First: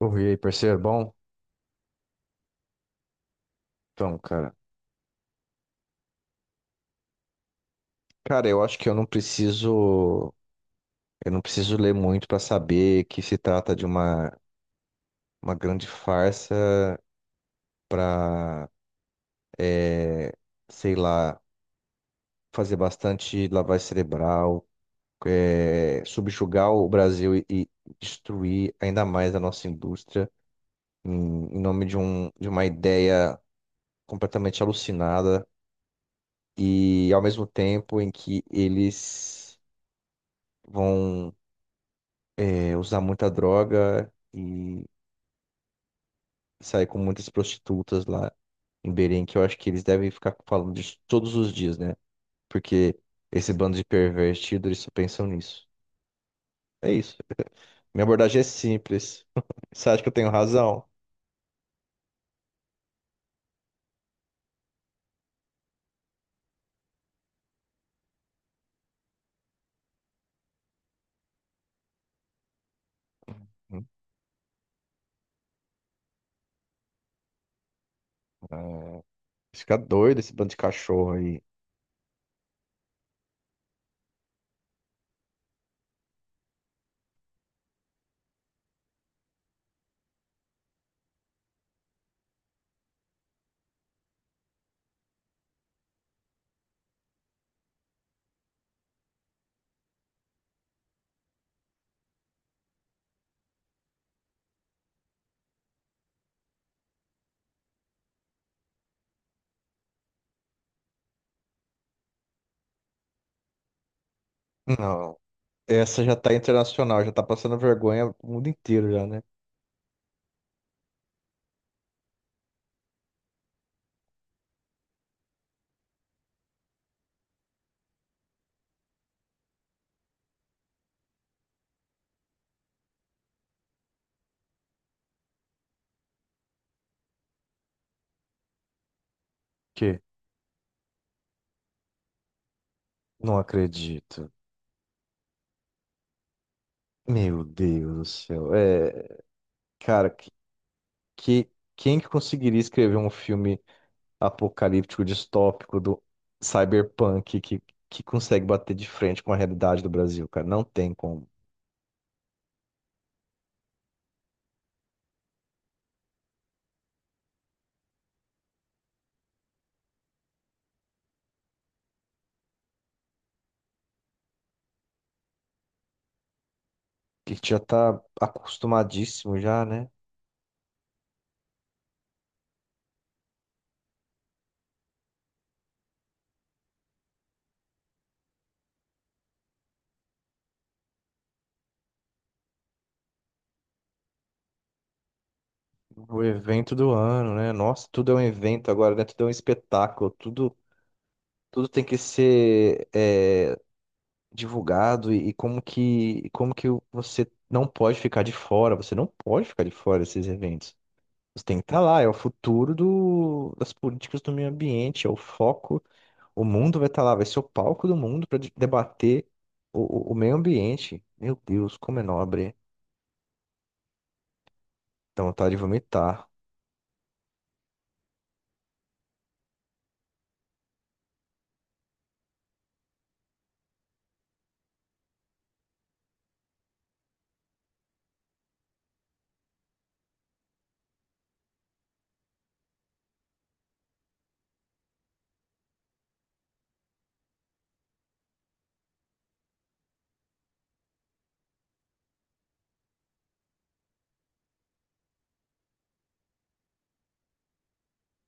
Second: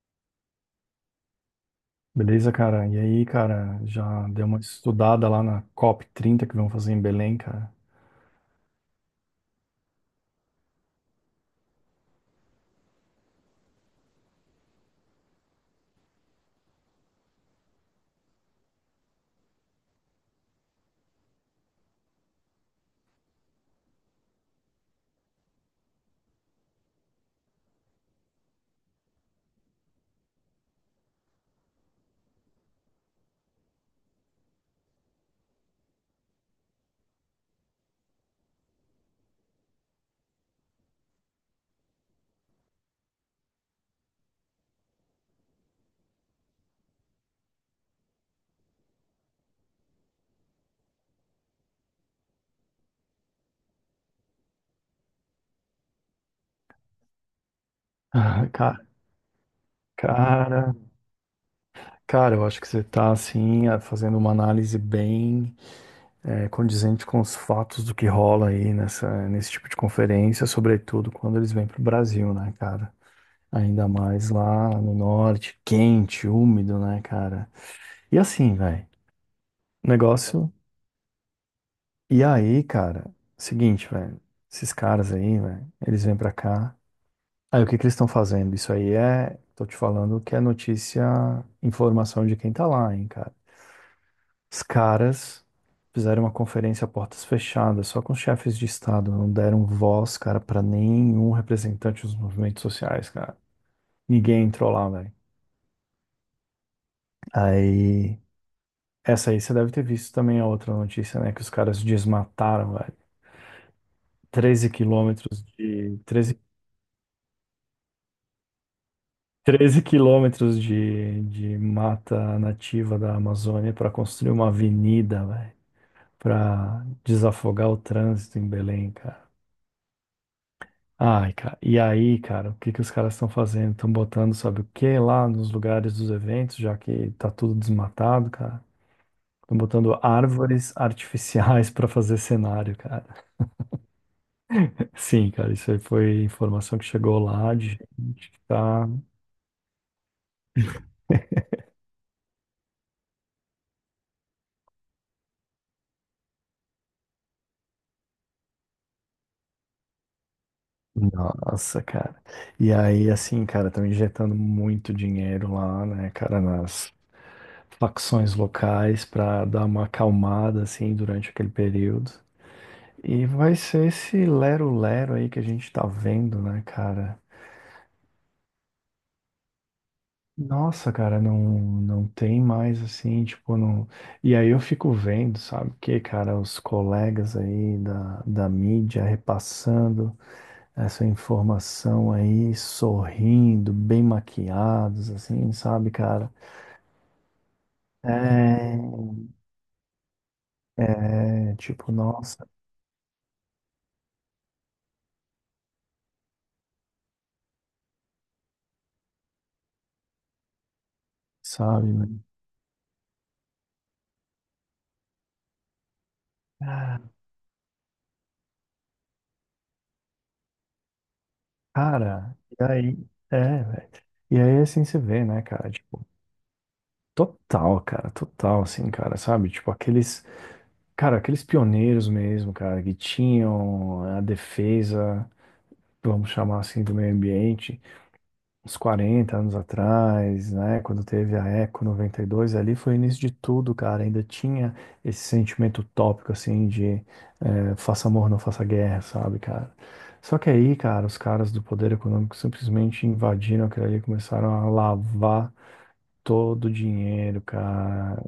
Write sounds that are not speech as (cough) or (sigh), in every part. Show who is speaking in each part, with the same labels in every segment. Speaker 1: Ouvi aí, parceiro, bom?
Speaker 2: Beleza, cara? E aí, cara,
Speaker 1: Então,
Speaker 2: já deu
Speaker 1: cara.
Speaker 2: uma estudada lá na COP30 que vão fazer em Belém, cara? (laughs)
Speaker 1: Eu acho que eu não preciso. Eu não preciso ler muito pra saber que se trata de uma grande farsa pra, é, sei lá, fazer bastante lavagem cerebral, subjugar o Brasil e destruir ainda mais a nossa indústria em nome de, um, de uma ideia completamente alucinada e ao mesmo tempo em que eles vão usar muita droga e sair com muitas prostitutas lá em Belém, que eu acho que eles devem ficar falando disso todos os dias, né? Porque esse bando de pervertido, eles só pensam nisso. É isso. Minha abordagem é
Speaker 2: Ah,
Speaker 1: simples. (laughs) Você acha que eu tenho
Speaker 2: cara,
Speaker 1: razão?
Speaker 2: cara, eu acho que você tá, assim, fazendo uma análise bem condizente com os fatos do que rola aí nesse tipo de conferência, sobretudo quando eles vêm pro Brasil, né, cara? Ainda mais lá no norte, quente, úmido, né, cara? E assim, velho,
Speaker 1: É, fica doido esse bando
Speaker 2: negócio.
Speaker 1: de cachorro aí.
Speaker 2: E aí, cara, seguinte, velho, esses caras aí, velho, eles vêm pra cá. Aí o que que eles estão fazendo? Isso aí é, tô te falando que é notícia, informação de quem tá lá, hein, cara. Os caras fizeram uma conferência a portas fechadas, só com os chefes de estado, não deram voz, cara, pra nenhum representante dos movimentos sociais, cara. Ninguém entrou lá, velho. Aí, essa aí você deve ter visto também a outra notícia, né, que os caras desmataram, velho. 13
Speaker 1: Não.
Speaker 2: quilômetros de
Speaker 1: Essa já tá
Speaker 2: 13
Speaker 1: internacional, já tá passando vergonha o mundo inteiro já, né?
Speaker 2: treze quilômetros de mata nativa da Amazônia para construir uma avenida, velho, para desafogar o trânsito em Belém, cara. Ai, cara, e aí, cara, o que que os caras estão fazendo? Estão botando, sabe o que lá nos lugares dos eventos, já que tá tudo desmatado, cara? Estão botando
Speaker 1: Que?
Speaker 2: árvores artificiais (laughs) para fazer cenário, cara.
Speaker 1: Não acredito.
Speaker 2: (laughs) Sim, cara, isso aí foi informação que chegou
Speaker 1: Meu
Speaker 2: lá de
Speaker 1: Deus do
Speaker 2: gente que
Speaker 1: céu.
Speaker 2: tá.
Speaker 1: É, cara, que quem que conseguiria escrever um filme apocalíptico, distópico do cyberpunk que consegue bater de frente com a realidade do Brasil, cara? Não tem como.
Speaker 2: Nossa, cara. E aí, assim, cara, estão injetando muito dinheiro lá, né, cara, nas facções locais para dar uma acalmada, assim, durante aquele período. E vai ser esse lero-lero aí que a gente tá vendo, né, cara?
Speaker 1: A gente já tá acostumadíssimo já, né?
Speaker 2: Nossa, cara, não, não tem mais, assim, tipo, não. E aí eu fico vendo, sabe, que, cara, os colegas aí da, da mídia repassando. Essa informação aí, sorrindo, bem maquiados, assim, sabe,
Speaker 1: O
Speaker 2: cara?
Speaker 1: evento do ano, né? Nossa, tudo é um evento
Speaker 2: É,
Speaker 1: agora, né? Tudo é um espetáculo, tudo,
Speaker 2: é,
Speaker 1: tudo tem
Speaker 2: tipo,
Speaker 1: que
Speaker 2: nossa,
Speaker 1: ser divulgado e como e como que você não pode ficar de fora, você não pode ficar de fora desses eventos. Você tem que estar
Speaker 2: sabe,
Speaker 1: lá, é o
Speaker 2: mano?
Speaker 1: futuro das políticas do meio ambiente, é o foco. O mundo vai
Speaker 2: Ah,
Speaker 1: estar lá, vai ser o palco do mundo para debater o meio ambiente. Meu Deus, como é
Speaker 2: Cara,
Speaker 1: nobre.
Speaker 2: e aí, velho. E aí, assim, você
Speaker 1: Dá
Speaker 2: vê, né,
Speaker 1: vontade de
Speaker 2: cara, tipo,
Speaker 1: vomitar.
Speaker 2: total, cara, total, assim, cara, sabe? Tipo, aqueles, cara, aqueles pioneiros mesmo, cara, que tinham a defesa, vamos chamar assim, do meio ambiente, uns 40 anos atrás, né, quando teve a Eco 92, ali foi o início de tudo, cara. Ainda tinha esse sentimento utópico, assim, de faça amor, não faça guerra, sabe, cara? Só que aí, cara, os caras do poder econômico simplesmente invadiram aquilo ali, e começaram a lavar todo o dinheiro, cara.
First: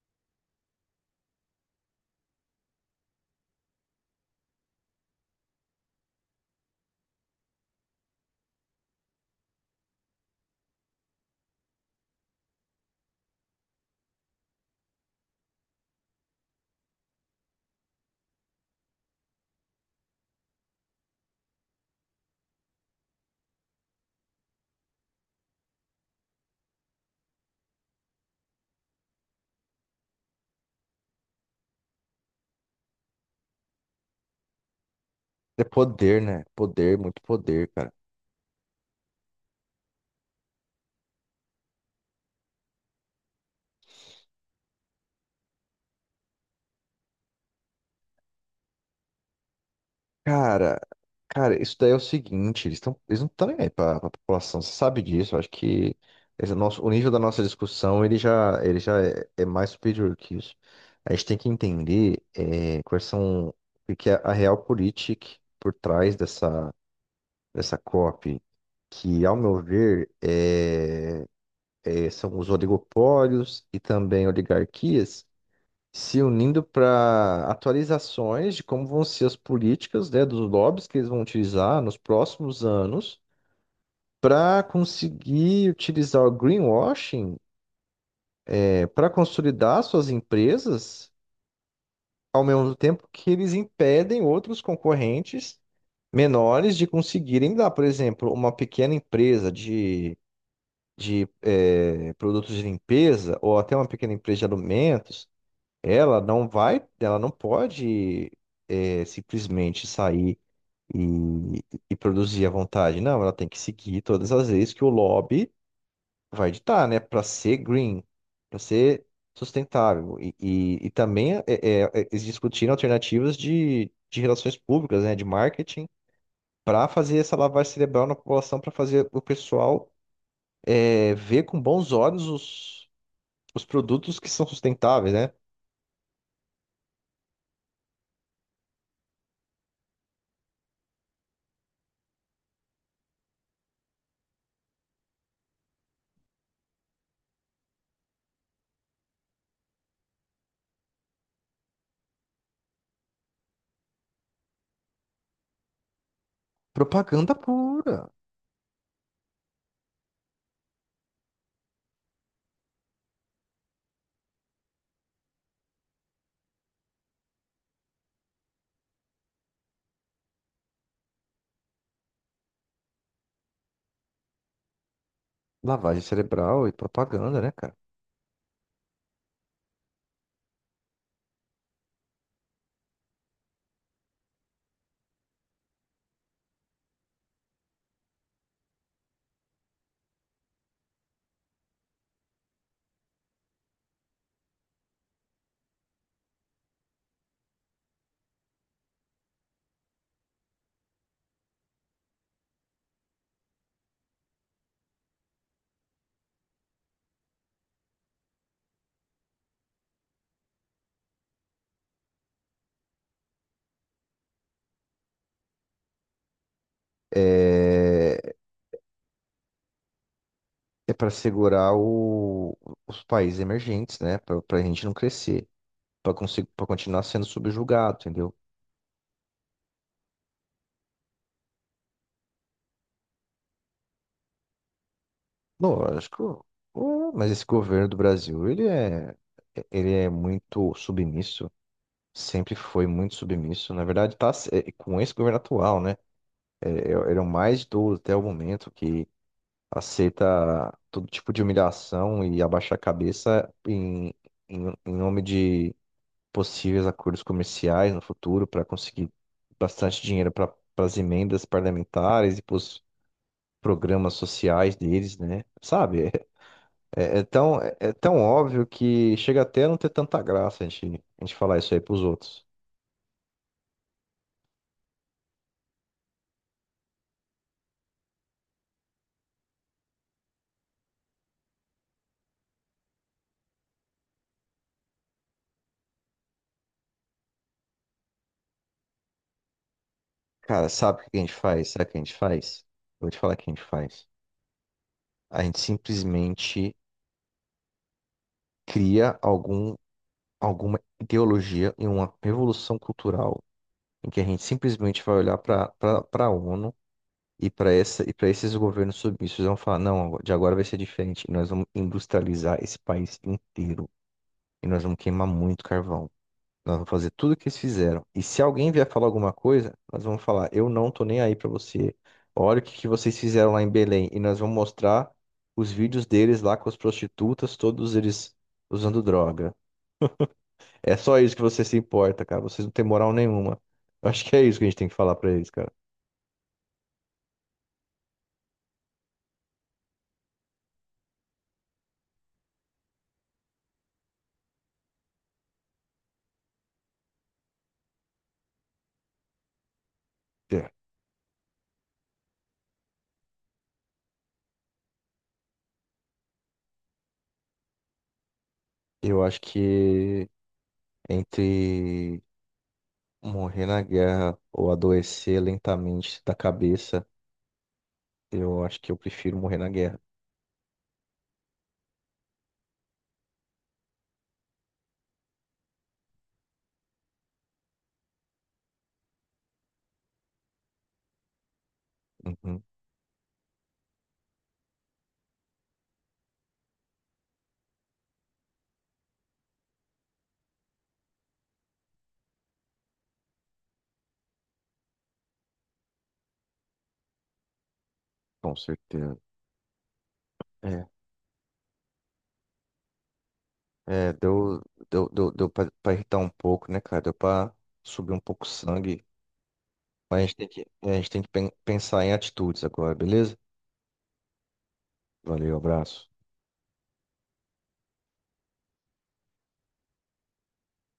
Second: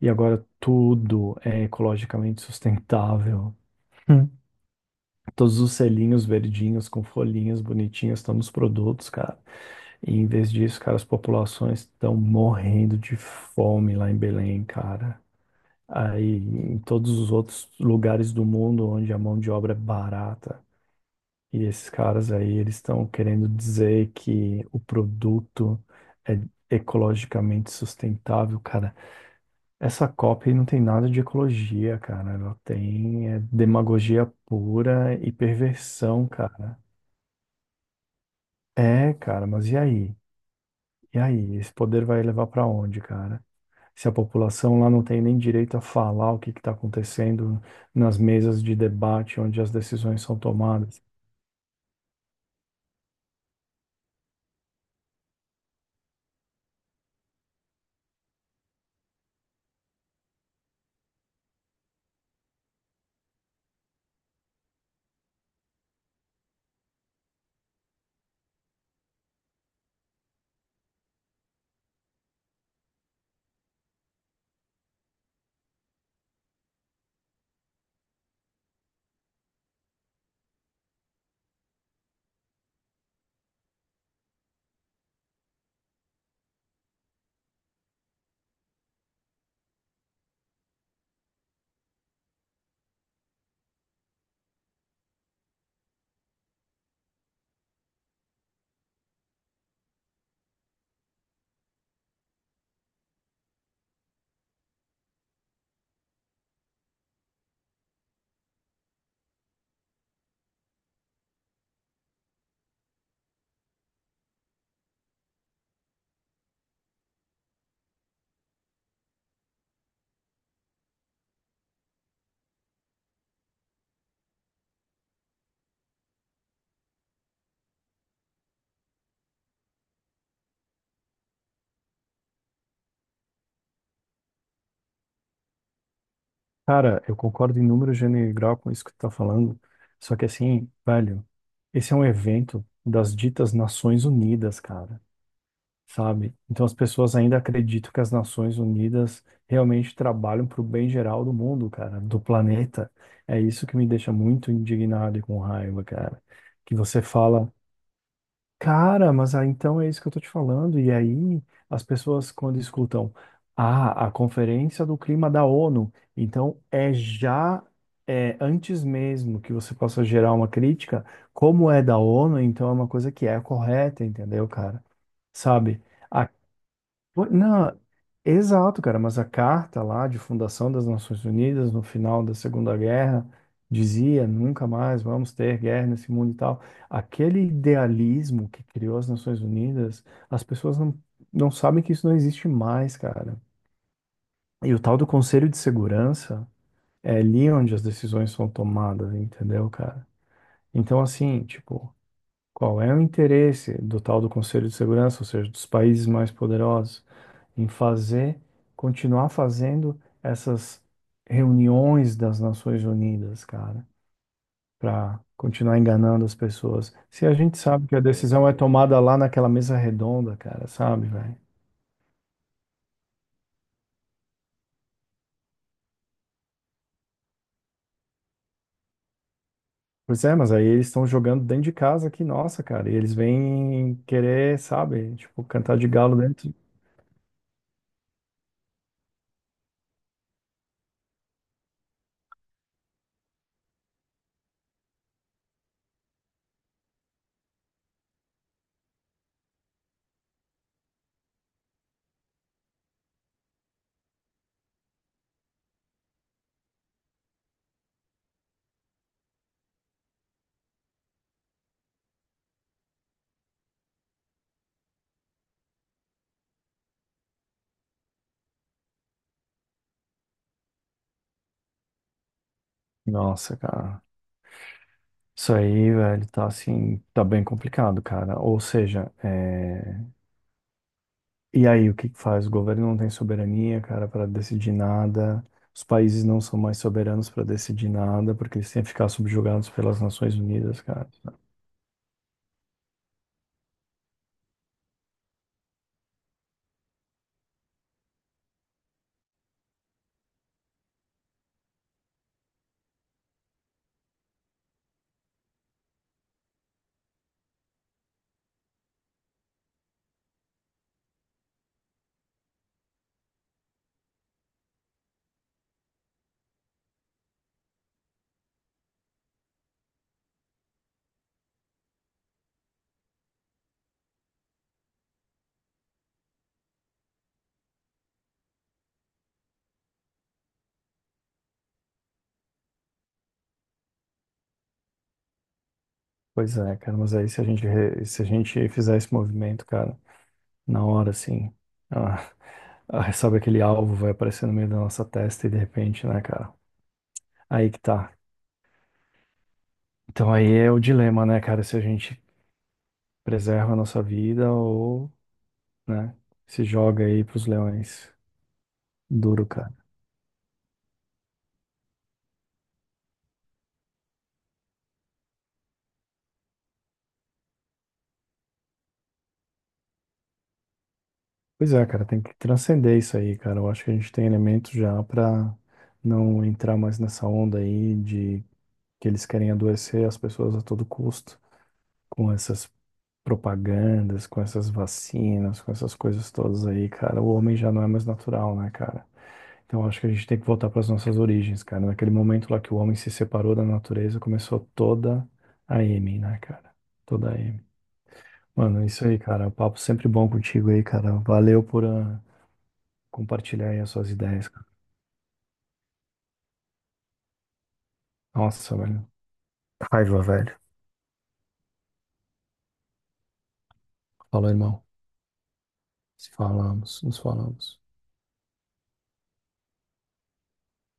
Speaker 2: E agora tudo é ecologicamente sustentável. (laughs) Todos os selinhos verdinhos com folhinhas bonitinhas estão nos produtos, cara. E em vez disso, cara, as populações estão morrendo de fome lá em Belém, cara. Aí em todos os outros lugares do mundo onde a mão de obra é barata. E esses caras aí, eles estão querendo dizer que o produto é ecologicamente sustentável, cara. Essa COP aí não tem nada de ecologia, cara. Ela tem é, demagogia pura e
Speaker 1: É poder,
Speaker 2: perversão,
Speaker 1: né?
Speaker 2: cara.
Speaker 1: Poder, muito poder, cara.
Speaker 2: É, cara, mas e aí? E aí? Esse poder vai levar pra onde, cara? Se a população lá não tem nem direito a falar o que que tá acontecendo nas mesas de debate onde as decisões são
Speaker 1: Cara,
Speaker 2: tomadas.
Speaker 1: cara, isso daí é o seguinte, eles estão, eles não estão nem aí para a população, você sabe disso, eu acho que o nível da nossa discussão, ele já é, é mais superior que isso. A gente tem que entender é, quais são, o que é a real política por trás dessa COP, que, ao meu ver, é, são os oligopólios e também oligarquias se unindo para atualizações de como vão ser as políticas, né, dos lobbies que eles vão utilizar nos próximos anos para conseguir utilizar o greenwashing, para consolidar suas empresas, ao mesmo tempo que eles impedem outros concorrentes menores de conseguirem dar, por exemplo, uma pequena empresa de produtos de limpeza ou até uma pequena empresa de alimentos. Ela não vai, ela não pode simplesmente sair e, e produzir à vontade. Não, ela tem que seguir todas as leis que o lobby vai ditar, né? Para ser green, para ser sustentável. E também eles discutiram alternativas de relações públicas, né? De marketing, para fazer essa lavagem cerebral na população, para fazer o pessoal ver com bons olhos os produtos que são sustentáveis, né?
Speaker 2: Cara, eu concordo em número gênero e grau com isso que tu tá falando, só que assim, velho, esse é um evento das ditas Nações Unidas, cara. Sabe? Então as pessoas ainda acreditam que as Nações Unidas realmente trabalham para o bem geral do mundo, cara, do planeta. É isso que me deixa muito indignado e com raiva, cara. Que você
Speaker 1: Propaganda
Speaker 2: fala,
Speaker 1: pura.
Speaker 2: cara, mas ah, então é isso que eu tô te falando. E aí as pessoas quando escutam, ah, a Conferência do Clima da ONU, então é já É, antes mesmo que você possa gerar uma crítica, como é da ONU, então é uma coisa que é correta, entendeu, cara? Sabe?
Speaker 1: Lavagem cerebral e
Speaker 2: Pô,
Speaker 1: propaganda, né, cara?
Speaker 2: não, exato, cara, mas a carta lá de fundação das Nações Unidas no final da Segunda Guerra dizia nunca mais vamos ter guerra nesse mundo e tal. Aquele idealismo que criou as Nações Unidas, as pessoas não, não sabem que isso não existe mais, cara. E o tal do Conselho de Segurança é ali onde as decisões são tomadas, entendeu, cara? Então, assim, tipo, qual é o interesse do tal do Conselho de Segurança, ou seja, dos países mais poderosos? Em fazer, continuar fazendo essas reuniões das Nações Unidas, cara, para continuar enganando as pessoas. Se a gente sabe que a
Speaker 1: É,
Speaker 2: decisão é tomada lá naquela mesa redonda, cara,
Speaker 1: é
Speaker 2: sabe,
Speaker 1: para
Speaker 2: velho?
Speaker 1: segurar os países emergentes, né? Pra gente não crescer, pra, conseguir, pra continuar sendo subjugado, entendeu?
Speaker 2: Pois é, mas aí eles estão jogando dentro de casa aqui, nossa, cara, e eles vêm querer, sabe, tipo, cantar de galo
Speaker 1: Lógico.
Speaker 2: dentro.
Speaker 1: Ué, mas esse governo do Brasil, ele é muito submisso, sempre foi muito submisso. Na verdade, tá, com esse governo atual, né? Eram mais 12 até o momento, que aceita todo tipo de humilhação e abaixa a cabeça em nome de possíveis acordos comerciais no futuro para conseguir bastante dinheiro para as emendas parlamentares e para os programas sociais deles, né? Sabe? É tão óbvio que chega até a não ter tanta graça a gente falar isso aí para os outros.
Speaker 2: Nossa, cara. Isso aí, velho, tá assim, tá bem complicado, cara. Ou seja, é, e aí, o que que faz? O governo não tem soberania, cara, para decidir nada. Os países não são mais soberanos para decidir nada, porque eles têm que ficar subjugados pelas Nações
Speaker 1: Cara,
Speaker 2: Unidas,
Speaker 1: sabe o
Speaker 2: cara.
Speaker 1: que a gente faz? Sabe o que a gente faz? Eu vou te falar o que a gente faz. A gente simplesmente cria alguma ideologia e uma revolução cultural em que a gente simplesmente vai olhar para a ONU e para essa e para esses governos submissos e vão falar, não, de agora vai ser diferente, e nós vamos industrializar esse país inteiro e nós vamos queimar muito carvão. Nós vamos fazer tudo o que eles fizeram. E se alguém vier falar alguma coisa, nós vamos falar, eu não tô nem aí para você. Olha o que que vocês fizeram lá em Belém e nós vamos mostrar os vídeos deles lá com as prostitutas, todos eles usando droga. É só isso que você se importa, cara. Vocês não têm moral nenhuma. Eu acho que é isso que a gente tem que falar pra eles, cara.
Speaker 2: Pois é, cara, mas aí se a gente, se a gente fizer esse movimento, cara, na hora, assim, ah, sabe aquele alvo vai aparecer no meio da nossa testa e de repente, né, cara? Aí que tá. Então aí
Speaker 1: É.
Speaker 2: é o dilema, né, cara, se a gente preserva a nossa vida ou, né, se joga aí pros leões.
Speaker 1: Eu acho
Speaker 2: Duro, cara.
Speaker 1: que entre morrer na guerra ou adoecer lentamente da cabeça, eu acho que eu prefiro morrer na guerra.
Speaker 2: Pois é, cara, tem que transcender isso aí, cara. Eu acho que a gente tem elementos já pra não entrar mais nessa onda aí de que eles querem adoecer as pessoas a todo custo, com
Speaker 1: Uhum,
Speaker 2: essas propagandas, com essas vacinas, com essas coisas todas aí, cara. O homem já não é mais natural, né, cara? Então eu acho que a gente tem que voltar para as nossas origens, cara. Naquele momento lá que o homem se separou da natureza, começou toda a M, né, cara? Toda a M.
Speaker 1: com
Speaker 2: Mano, é isso
Speaker 1: certeza.
Speaker 2: aí, cara. O papo sempre bom contigo aí,
Speaker 1: É,
Speaker 2: cara. Valeu por compartilhar aí as suas
Speaker 1: é,
Speaker 2: ideias,
Speaker 1: deu,
Speaker 2: cara.
Speaker 1: deu, deu, deu pra, pra irritar um pouco, né, cara? Deu pra subir um pouco o
Speaker 2: Nossa,
Speaker 1: sangue.
Speaker 2: velho. Raiva,
Speaker 1: Mas a gente tem
Speaker 2: velho.
Speaker 1: que, a gente tem que pensar em atitudes agora, beleza?
Speaker 2: Falou, irmão.
Speaker 1: Valeu, abraço.
Speaker 2: Se falamos, nos falamos.